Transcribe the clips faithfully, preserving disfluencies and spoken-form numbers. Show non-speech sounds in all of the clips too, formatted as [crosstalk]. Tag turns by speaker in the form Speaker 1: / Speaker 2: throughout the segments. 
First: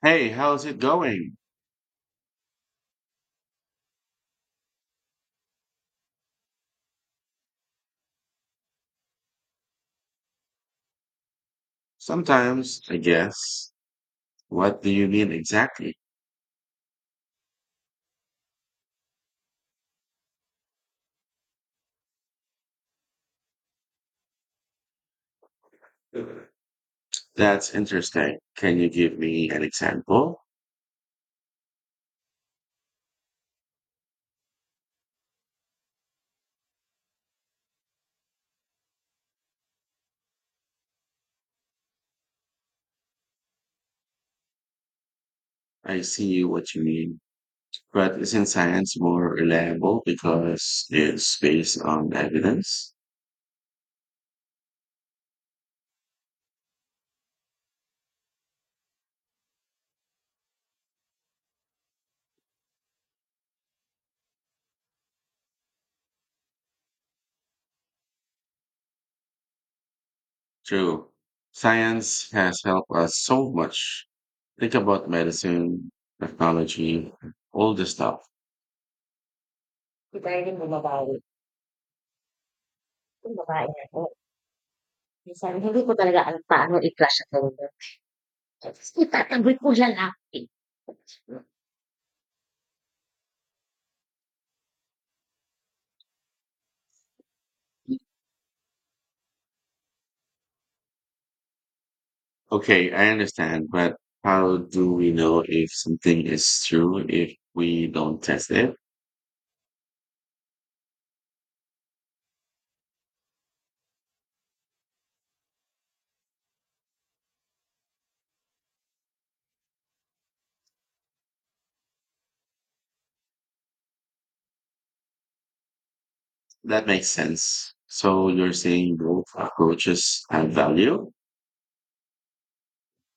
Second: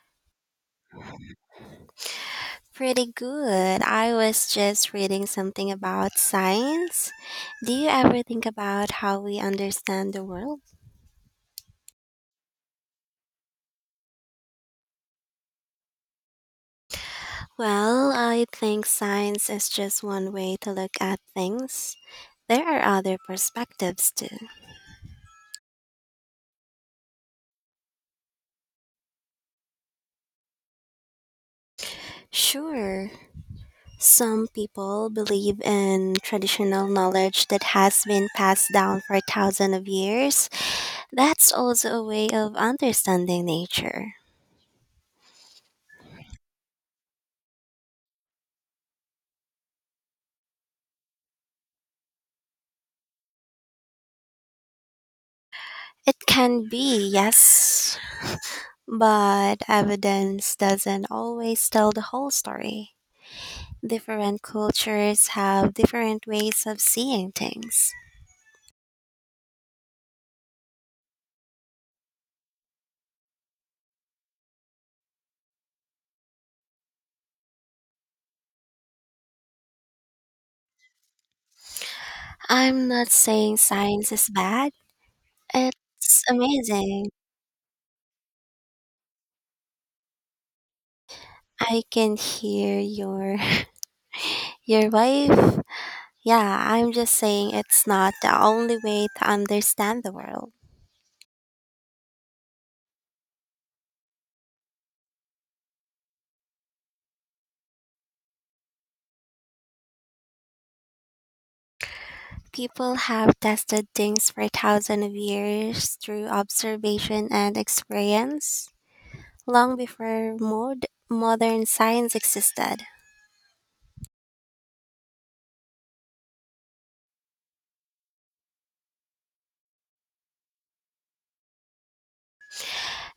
Speaker 1: Hey, how's it going?
Speaker 2: Pretty good. I was just reading something about science. Do you ever think about how we understand the world?
Speaker 1: Sometimes, I guess. What do you mean exactly?
Speaker 2: Well, I think science is just one way to look at things. There are other perspectives too.
Speaker 1: That's interesting. Can you give me an example?
Speaker 2: Sure, some people believe in traditional knowledge that has been passed down for thousands of years. That's also a way of understanding nature.
Speaker 1: I see what you mean. But isn't science more reliable because it's based on evidence?
Speaker 2: It can be, yes, but evidence doesn't always tell the whole story. Different cultures have different ways of seeing things.
Speaker 1: True. Science has helped us so much. Think about medicine, technology, all this stuff.
Speaker 2: I'm not saying science is bad. It's amazing. I can hear your [laughs] your wife. Yeah, I'm just saying it's not the only way to understand the world.
Speaker 1: Okay, I understand, but how do we know if something is true if we don't test it?
Speaker 2: People have tested things for thousands of years through observation and experience, long before mod- modern science existed.
Speaker 1: That makes sense. So you're saying both approaches have value?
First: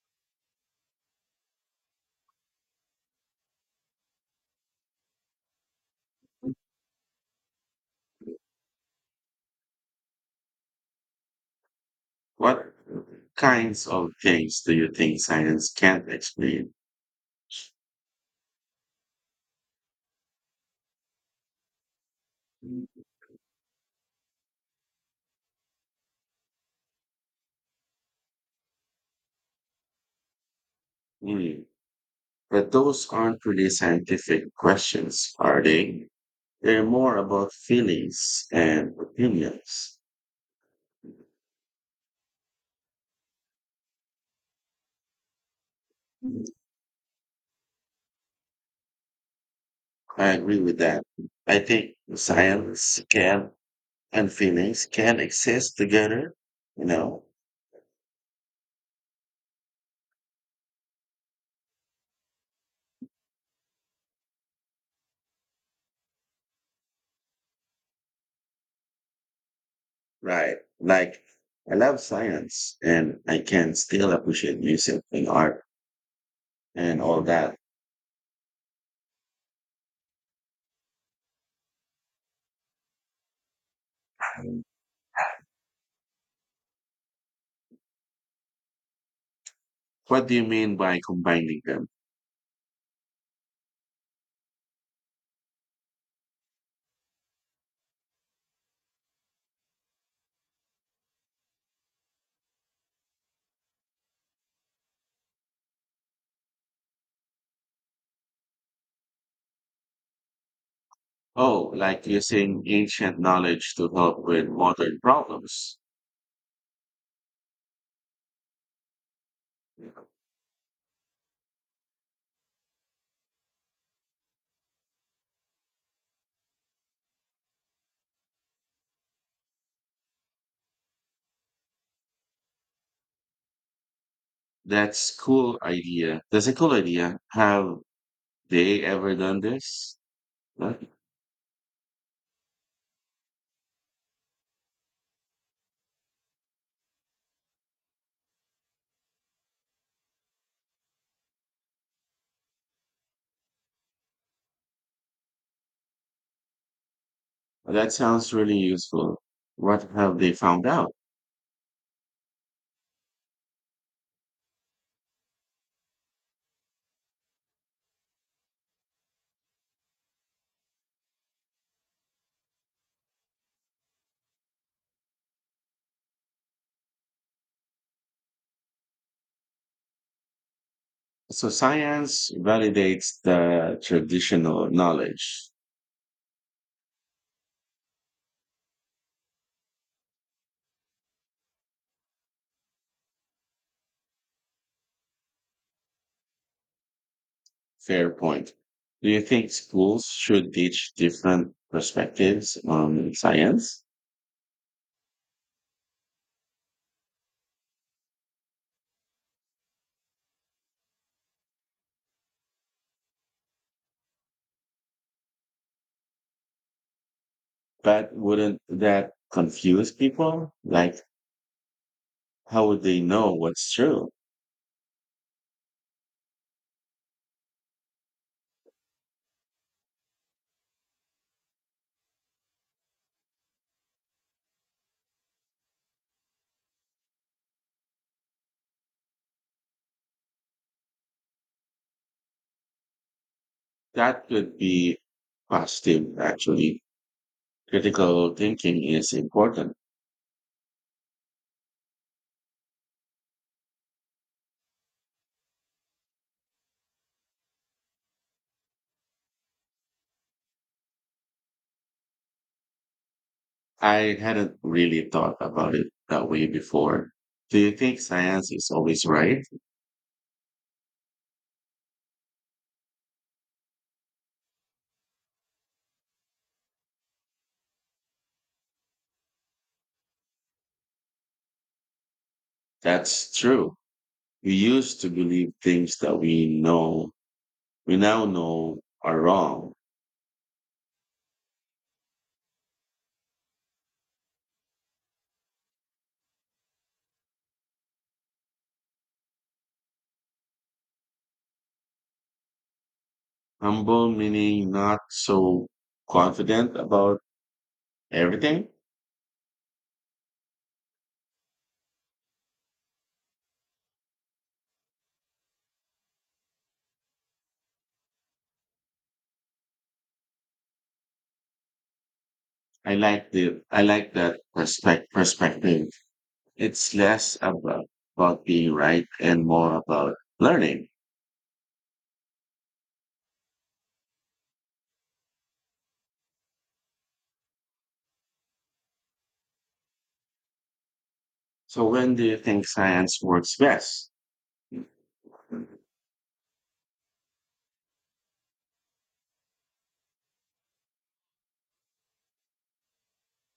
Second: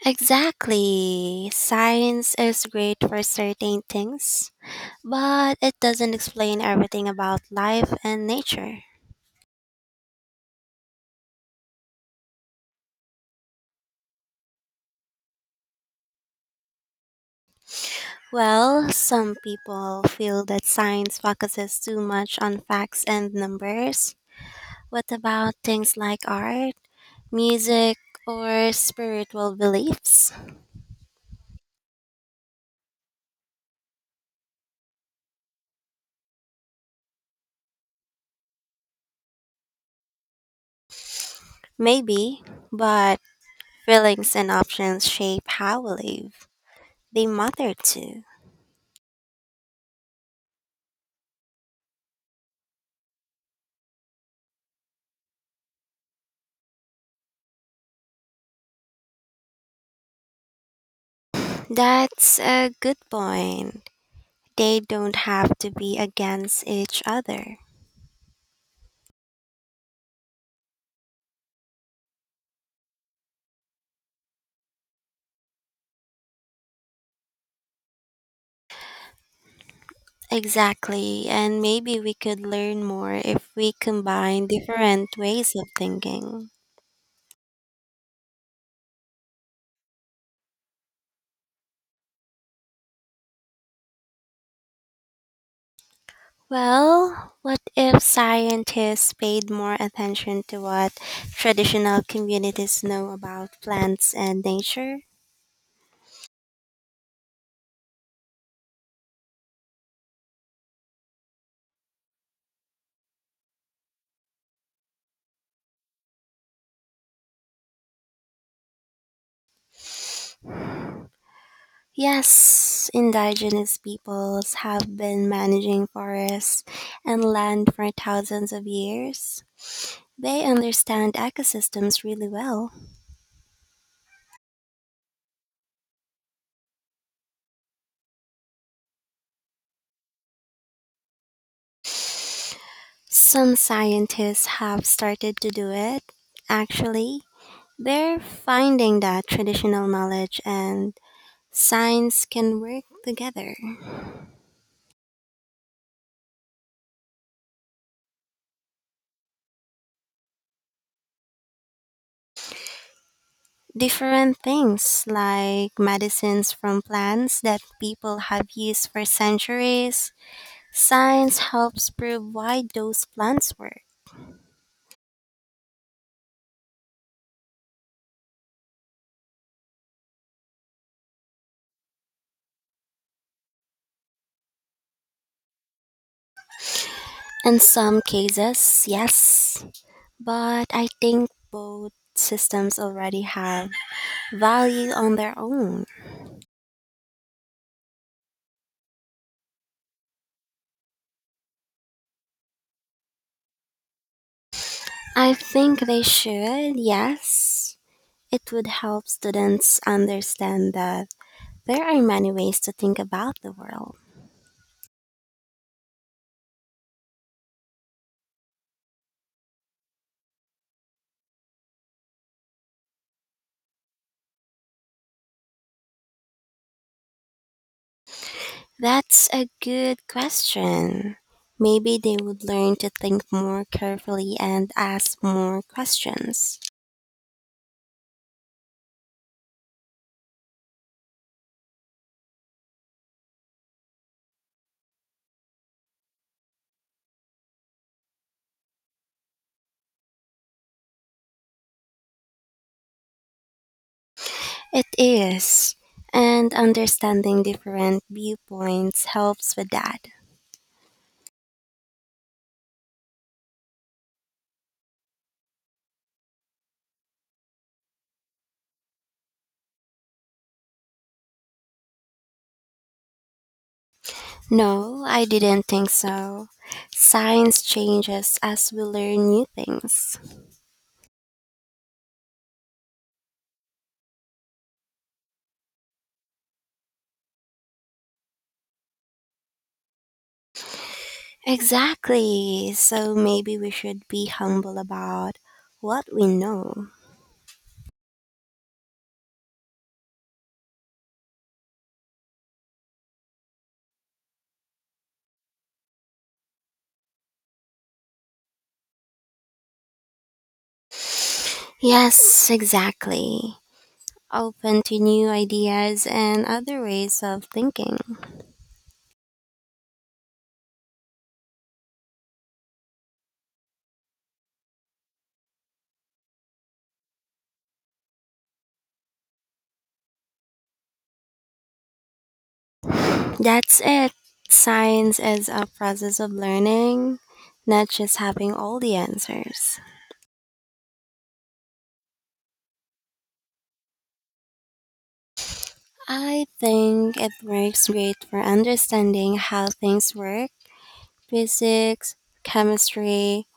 Speaker 2: Exactly. Science is great for certain things, but it doesn't explain everything about life and nature.
Speaker 1: What kinds of things do you think science can't explain?
Speaker 2: Well, some people feel that science focuses too much on facts and numbers. What about things like art, music, or spiritual beliefs?
Speaker 1: Hmm, but those aren't really scientific questions, are they? They're more about feelings and opinions.
Speaker 2: Maybe, but feelings and options shape how we live. They matter too.
Speaker 1: I agree with that. I think science can and feelings can exist together, you know,
Speaker 2: That's a good point. They don't have to be against each other.
Speaker 1: right? Like, I love science and I can still appreciate music and art and all that.
Speaker 2: Exactly, and maybe we could learn more if we combine
Speaker 1: Um,
Speaker 2: different ways of thinking.
Speaker 1: What do you mean by combining them?
Speaker 2: Well, what if scientists paid more attention to what traditional communities know about plants and nature?
Speaker 1: Oh, like using ancient knowledge to help with modern problems.
Speaker 2: Yes, indigenous peoples have been managing forests and land for thousands of years. They understand ecosystems really well.
Speaker 1: That's cool idea. That's a cool idea. Have they ever done this? Huh?
Speaker 2: Some scientists have started to do it. Actually, they're finding that traditional knowledge and science can work together.
Speaker 1: That sounds really useful. What have they found out?
Speaker 2: Different things like medicines from plants that people have used for centuries. Science helps prove why those plants work.
Speaker 1: So science validates the traditional knowledge.
Speaker 2: In some cases, yes, but I think both systems already have value on their own.
Speaker 1: Fair point. Do you think schools should teach different perspectives on science?
Speaker 2: I think they should, yes. It would help students understand that there are many ways to think about the world.
Speaker 1: But wouldn't that confuse people? Like, how would they know what's true?
Speaker 2: That's a good question. Maybe they would learn to think more carefully and ask more questions.
Speaker 1: That could be positive, actually. Critical thinking is important.
Speaker 2: It is. And understanding different viewpoints helps with that.
Speaker 1: I hadn't really thought about it that way before. Do you think science is always right?
Speaker 2: No, I didn't think so. Science changes as we learn new things.
Speaker 1: That's true. We used to believe things that we know, we now know are wrong.
Speaker 2: Exactly. So maybe we should be humble about what we know.
Speaker 1: Humble meaning not so confident about everything.
Speaker 2: Yes, exactly. Open to new ideas and other ways of thinking.
Speaker 1: I like the, I like that perspect, perspective. It's less about, about being right and more about learning.
Speaker 2: That's it. Science is a process of learning, not just having all the answers.
Speaker 1: So when do you think science works best?
Speaker 2: I think it works great for understanding how things work: physics, chemistry,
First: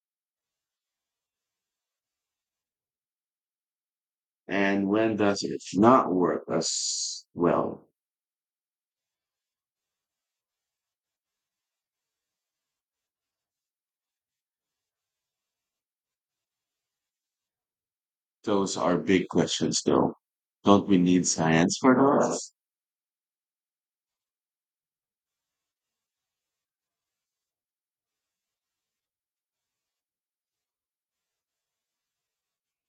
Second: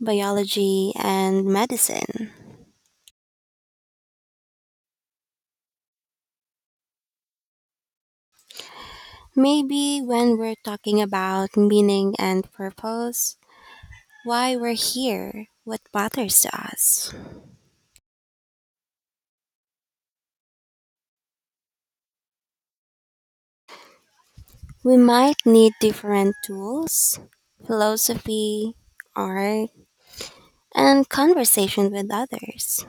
Speaker 2: biology, and medicine.
Speaker 1: And when does it not work as well?
Speaker 2: Maybe when we're talking about meaning and purpose, why we're here, what matters to us,
Speaker 1: Those are big questions though. Don't we need science for those?
Speaker 2: we might need different tools: philosophy, art, and conversation with others.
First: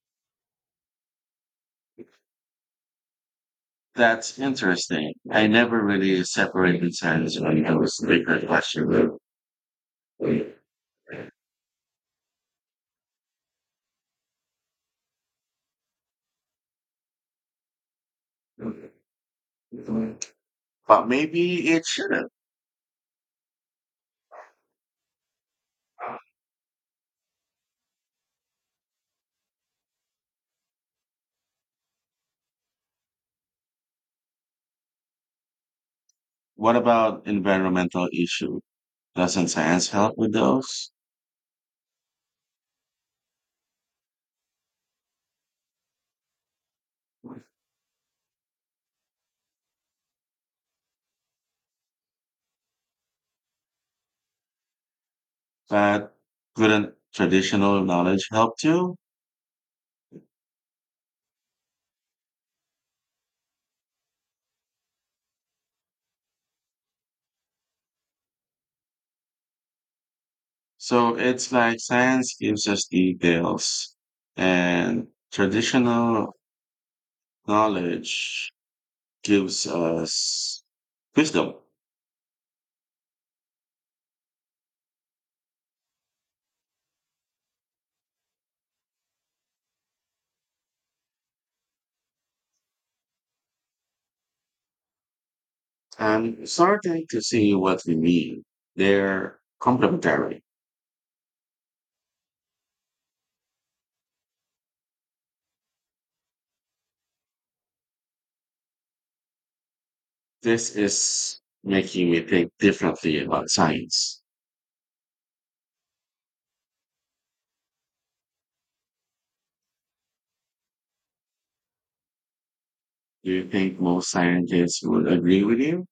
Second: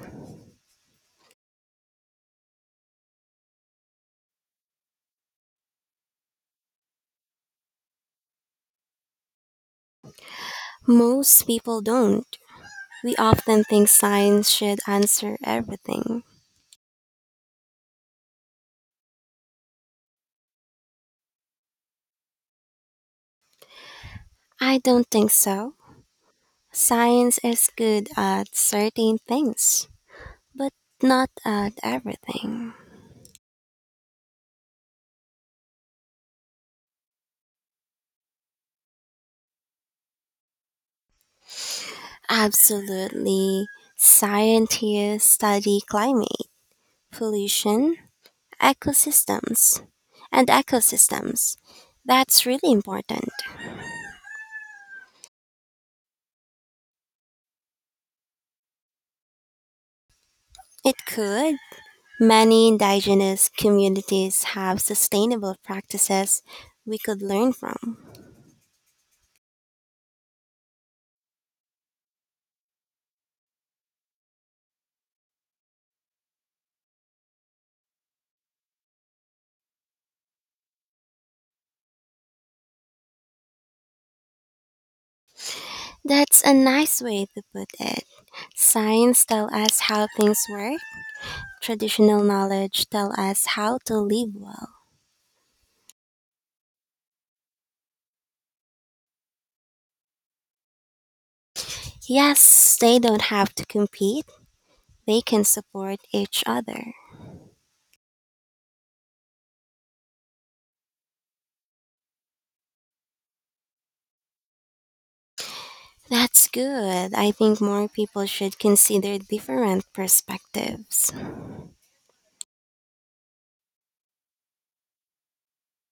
Speaker 1: That's interesting. I never really separated science when from those bigger questions.
Speaker 2: Most people don't. We often think science should answer everything.
Speaker 1: But maybe it shouldn't.
Speaker 2: I don't think so. Science is good at certain things, but not at everything.
Speaker 1: What about environmental issue? Doesn't science help with those?
Speaker 2: Absolutely. Scientists study climate, pollution, ecosystems, and ecosystems. That's really important.
Speaker 1: But couldn't traditional knowledge help too?
Speaker 2: It could. Many indigenous communities have sustainable practices we could learn from.
Speaker 1: So it's like science gives us details and traditional knowledge gives us wisdom.
Speaker 2: That's a nice way to put it. Science tells us how things work. Traditional knowledge tells us how to live well.
Speaker 1: I'm starting to see what we mean. They're complementary.
Speaker 2: Yes, they don't have to compete, they can support each other.
Speaker 1: This is making me think differently about science.
Speaker 2: That's good. I think more people should consider different perspectives.
Speaker 1: Do you think most scientists would agree with you?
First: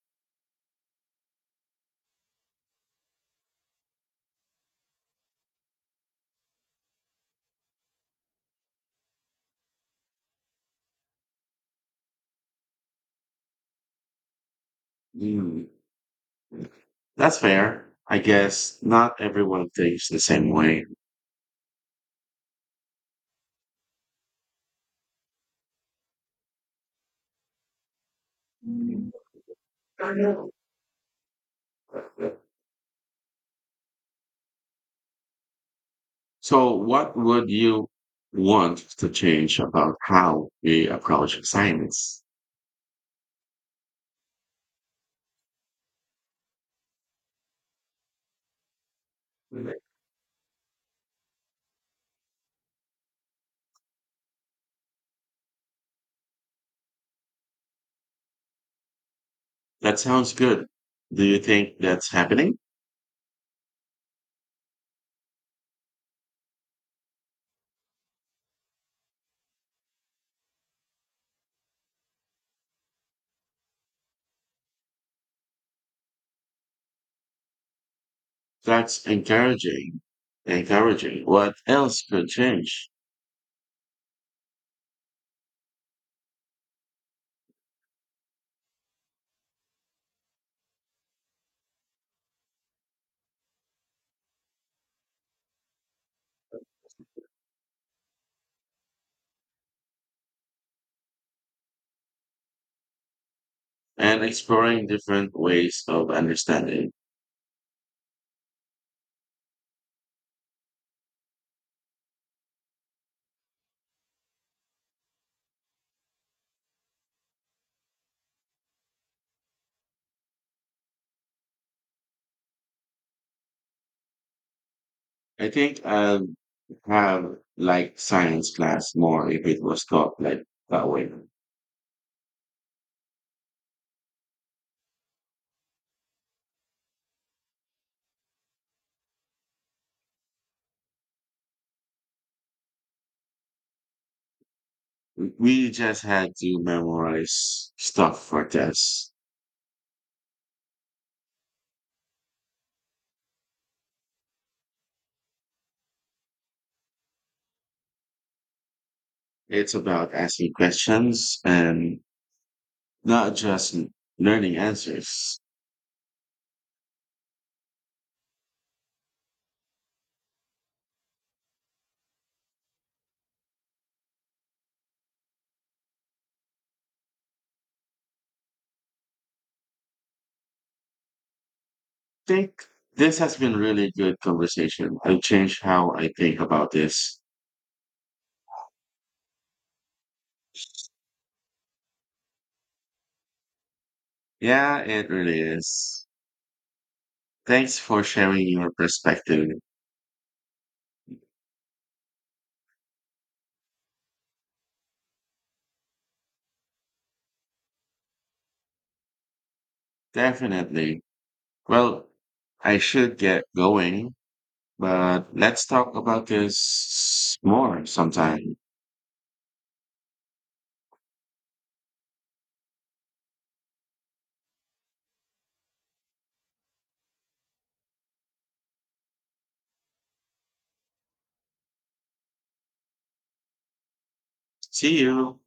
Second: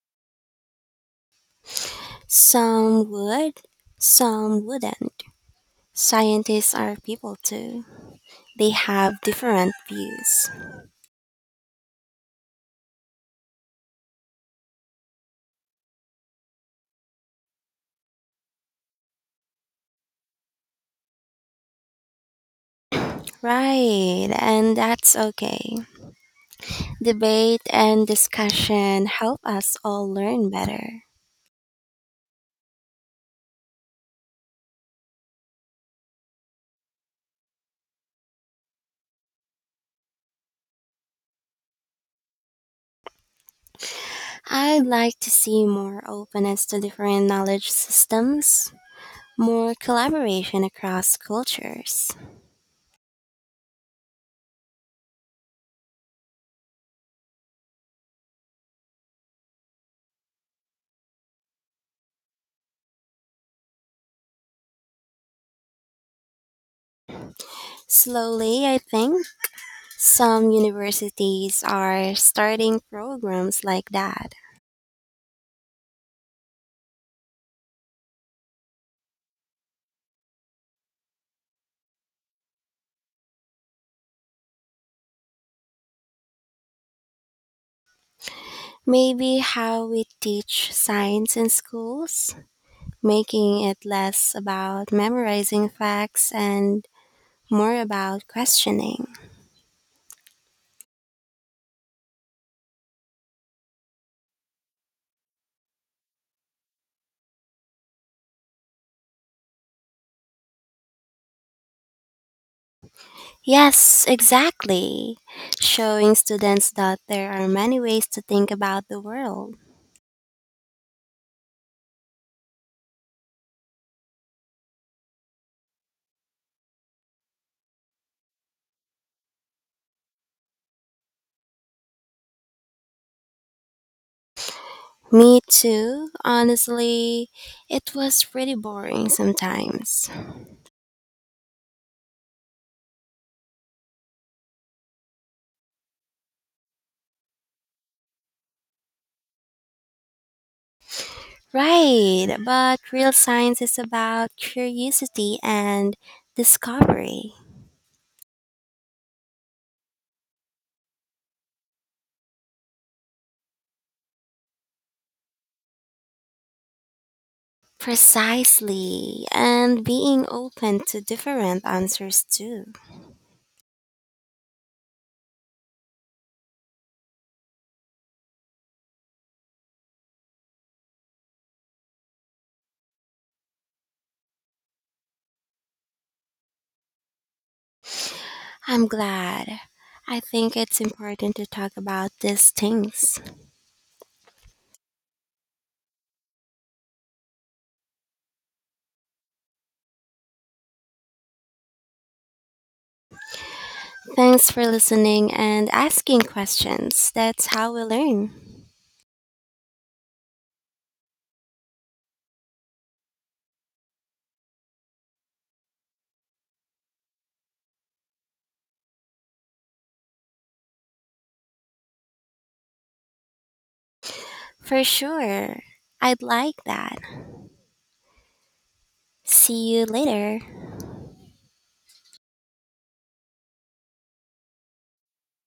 Speaker 2: Some would, some wouldn't. Scientists are people too. They have different views.
Speaker 1: Hmm. That's fair. I guess not everyone thinks the same way.
Speaker 2: Right, and that's okay. Debate and discussion help us all
Speaker 1: I
Speaker 2: learn
Speaker 1: know.
Speaker 2: better.
Speaker 1: So, what would you want to change about how we approach science?
Speaker 2: I'd like to see more openness to different knowledge systems, more collaboration across cultures.
Speaker 1: That sounds good. Do you think that's happening?
Speaker 2: Slowly, I think some universities are starting programs like that.
Speaker 1: That's encouraging. Encouraging. What else could change?
Speaker 2: Maybe how we teach science in schools, making it less about memorizing facts and more about questioning.
Speaker 1: And exploring different ways of understanding.
Speaker 2: Yes, exactly. Showing students that there are many ways to think about the world.
Speaker 1: I think I'd have like science class more if it was taught like that way.
Speaker 2: Me too, honestly, it was pretty boring sometimes.
Speaker 1: We just had to memorize stuff for tests.
Speaker 2: Right, but real science is about curiosity and discovery.
Speaker 1: It's about asking questions and not just n- learning answers.
Speaker 2: Precisely, and being open to different answers too.
Speaker 1: I think this has been really good conversation. I've changed how I think about this.
Speaker 2: I'm glad. I think it's important to talk about these things.
Speaker 1: Yeah, it really is. Thanks for sharing your perspective.
Speaker 2: Thanks for listening and asking questions. That's how we learn.
Speaker 1: Definitely. Well, I should get going, but let's talk about this more sometime.
Speaker 2: For sure. I'd like that. See you later.
Speaker 1: See you.